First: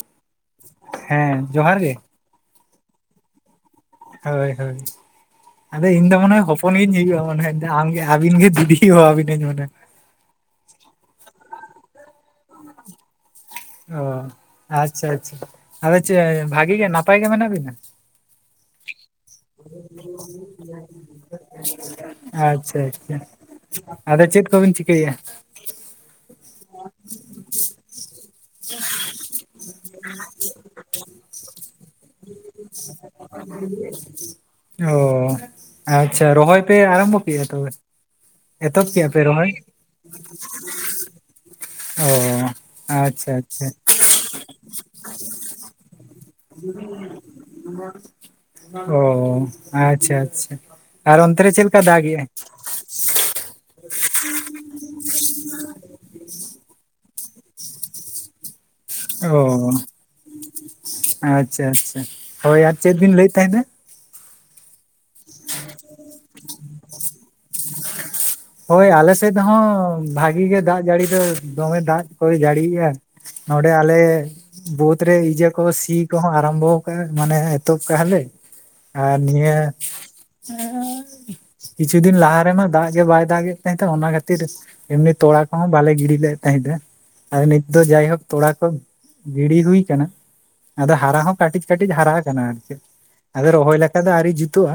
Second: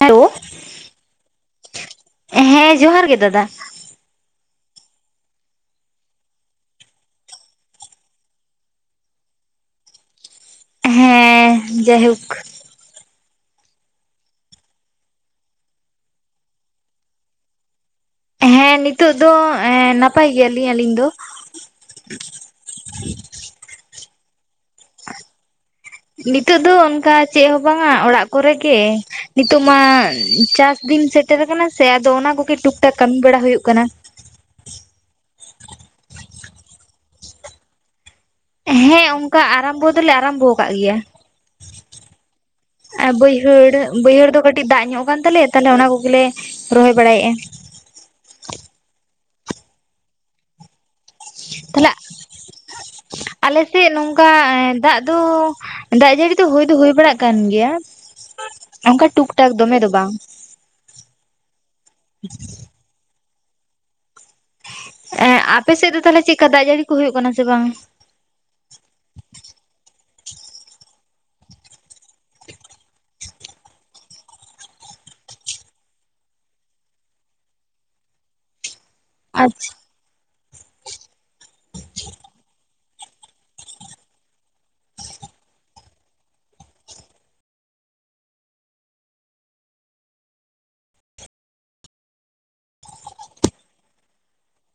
Hello ᱦᱮᱸ ᱡᱚᱦᱟᱨ ᱜᱮ, ᱦᱮᱸ ᱡᱚᱦᱟᱨ ᱜᱮ ᱫᱟᱫᱟ᱾ ᱦᱳᱭ ᱦᱳᱭ, ᱟᱫᱚ ᱤᱧ ᱫᱚ ᱢᱟᱱᱮ ᱦᱚᱯᱚᱱ ᱜᱤᱧ ᱦᱩᱭᱩᱜᱼᱟ ᱢᱟᱱᱮ ᱟᱢᱜᱮ ᱟᱹᱵᱤᱱ ᱜᱮ ᱫᱤᱫᱤ ᱦᱚᱦᱚ ᱟᱵᱤᱱᱟᱹᱧ ᱢᱟᱱᱮ ᱦᱮᱸ ᱡᱟᱭᱦᱳᱠ ᱚ ᱟᱪᱪᱷᱟ ᱟᱪᱪᱷᱟ, ᱟᱫᱚ ᱪᱮᱜ ᱵᱷᱟᱜᱮ ᱜᱮ ᱱᱟᱯᱟᱭ ᱜᱮ ᱢᱮᱱᱟᱜ ᱵᱤᱱᱟ? ᱦᱮᱸ ᱱᱤᱛᱚᱜ ᱫᱚ ᱱᱟᱯᱟᱭ ᱜᱮᱭᱟᱞᱤᱧ ᱟᱹᱞᱤᱧ ᱫᱚ [unintelligible] ᱟᱪᱪᱷᱟ ᱟᱪᱪᱷᱟ ᱟᱫᱚ ᱪᱮᱜ ᱠᱚᱵᱤᱱ ᱪᱤᱠᱟᱹᱭᱮᱜᱼᱟ? ᱱᱤᱛᱚᱜ ᱫᱚ ᱚᱱᱠᱟ ᱪᱮᱜ ᱦᱚᱸ ᱵᱟᱝᱟ ᱚᱲᱟᱜ ᱠᱚᱨᱮ ᱜᱮ᱾ ᱱᱤᱛᱚᱜ ᱢᱟ ᱪᱟᱥ ᱫᱤᱱ ᱥᱮᱴᱮᱨ ᱟᱠᱟᱱᱟ ᱥᱮ ᱟᱫᱚ ᱚᱱᱟ ᱠᱚᱜᱮ ᱴᱩᱠ ᱴᱟᱠ ᱠᱟᱹᱢᱤ ᱵᱟᱲᱟ ᱦᱩᱭᱩᱜ ᱠᱟᱱᱟ᱾ ᱚ ᱟᱪᱪᱷᱟ ᱨᱚᱦᱚᱭ ᱯᱮ ᱟᱨᱟᱢᱵᱷᱚ ᱠᱮᱜᱼᱟ ᱛᱚᱵᱮ? ᱮᱛᱚᱦᱚᱵ ᱦᱮᱸ ᱠᱮᱫᱼᱟ ᱯᱮ ᱚᱝᱠᱟ ᱨᱚᱦᱚᱭ ᱟᱨᱟᱢᱵᱷᱚ ᱫᱚᱞᱮ ᱟᱨᱟᱢᱵᱷᱚ ᱠᱟᱜ ᱜᱮᱭᱟ᱾ ᱚᱻ ᱟ ᱵᱟᱹᱭᱦᱟᱹᱲ ᱵᱟᱹᱭᱦᱟᱹᱲ ᱫᱚ ᱠᱟᱹᱴᱤᱜ ᱫᱟᱜᱽ ᱧᱚᱜ ᱠᱟᱱ ᱛᱟᱞᱮᱭᱟ ᱛᱟᱦᱚᱞᱮ ᱚᱱᱟ ᱠᱚᱜᱮᱞᱮ ᱨᱚᱦᱚᱭ ᱵᱟᱲᱟᱭᱮᱜᱼᱟ᱾ ᱚ ᱟᱪᱪᱷᱟ ᱟᱪᱪᱷᱟ ᱟᱨ ᱚᱱᱛᱮ ᱨᱮ ᱪᱮᱜ ᱞᱮᱠᱟ ᱛᱟᱦᱞᱮ ᱫᱟᱜᱮᱜᱼᱟᱭ? ᱟᱞᱮ ᱥᱮᱜ ᱱᱚᱝᱠᱟ ᱮᱸ ᱫᱟᱜᱽ ᱫᱚ ᱫᱟᱜᱽ ᱡᱟᱹᱲᱤ ᱫᱚ ᱦᱩᱭ ᱫᱚ ᱦᱩᱭ ᱵᱟᱲᱟᱜ ᱠᱟᱱ ᱜᱮᱭᱟ᱾ ᱚᱱᱠᱟ ᱴᱩᱠ ᱴᱟᱠ ᱚ ᱫᱚᱢᱮ ᱫᱚ ᱵᱟᱝ ᱟᱪᱪᱷᱟ ᱟᱪᱪᱷᱟ ᱦᱳᱭ ᱟᱨ ᱪᱮᱫ ᱵᱤᱱ ᱞᱟᱹᱭᱮᱜ ᱛᱟᱦᱮᱸᱱᱟ? ᱮᱸᱜ ᱟᱯᱮ ᱥᱮᱜ ᱫᱚ ᱛᱟᱷᱞᱮ ᱪᱮᱜ ᱞᱮᱠᱟ ᱫᱟᱜᱽ ᱡᱟᱹᱲᱤ ᱠᱚ ᱦᱩᱭᱩᱜ ᱠᱟᱱᱟ ᱥᱮ ᱵᱟᱝ? ᱦᱳᱭ ᱟᱞᱮ ᱥᱮᱫ ᱦᱚᱸ ᱵᱷᱟᱜᱤ ᱜᱮ ᱫᱟᱜᱽ ᱡᱟᱹᱲᱤ ᱫᱚ ᱫᱚᱢᱮ ᱫᱟᱜᱽ ᱠᱚᱭ ᱡᱟᱹᱲᱤᱭᱮᱜᱼᱟ᱾ ᱱᱚᱸᱰᱮ ᱟᱞᱮ, ᱵᱳᱫ ᱨᱮ ᱤᱡᱟᱹ ᱠᱚ ᱥᱤ ᱠᱚᱦᱚᱸ ᱟᱨᱟᱢᱵᱚ ᱟᱠᱟᱱᱟ ᱢᱟᱱᱮ ᱮᱛᱚᱵ ᱠᱟᱜ ᱞᱮ᱾ ᱟᱨ ᱱᱤᱭᱟᱹ ᱟᱪᱪᱷᱟ [inaudible] ᱠᱤᱪᱷᱩ ᱫᱤᱱ ᱞᱟᱦᱟ ᱨᱮᱢᱟ ᱫᱟᱜ ᱜᱮ ᱵᱟᱭ ᱫᱟᱜᱮᱜ ᱛᱟᱦᱮᱸᱫ ᱫᱚ ᱚᱱᱟ ᱠᱷᱟᱹᱛᱤᱨ ᱮᱢᱱᱤ ᱛᱚᱲᱟ ᱠᱚᱦᱚᱸ ᱵᱟᱞᱮ ᱜᱤᱰᱤ ᱞᱮᱫ ᱛᱟᱦᱮᱸᱫᱟ᱾ ᱟᱨ ᱱᱤᱛ ᱫᱚ ᱡᱟᱭᱦᱳᱠ ᱛᱚᱲᱟ ᱠᱚ ᱜᱤᱰᱤ ᱦᱩᱭ ᱠᱟᱱᱟ᱾ ᱟᱫᱚ ᱦᱟᱨᱟ ᱦᱚᱸ ᱠᱟᱹᱴᱤᱡ ᱠᱟᱹᱴᱤᱡ ᱦᱟᱨᱟ ᱠᱟᱱᱟ ᱟᱨᱠᱤ ᱾ ᱟᱫᱚ ᱨᱚᱦᱚᱭ ᱞᱮᱠᱟ ᱫᱚ ᱟᱹᱣᱨᱤ ᱡᱩᱛᱩᱜᱼᱟ᱾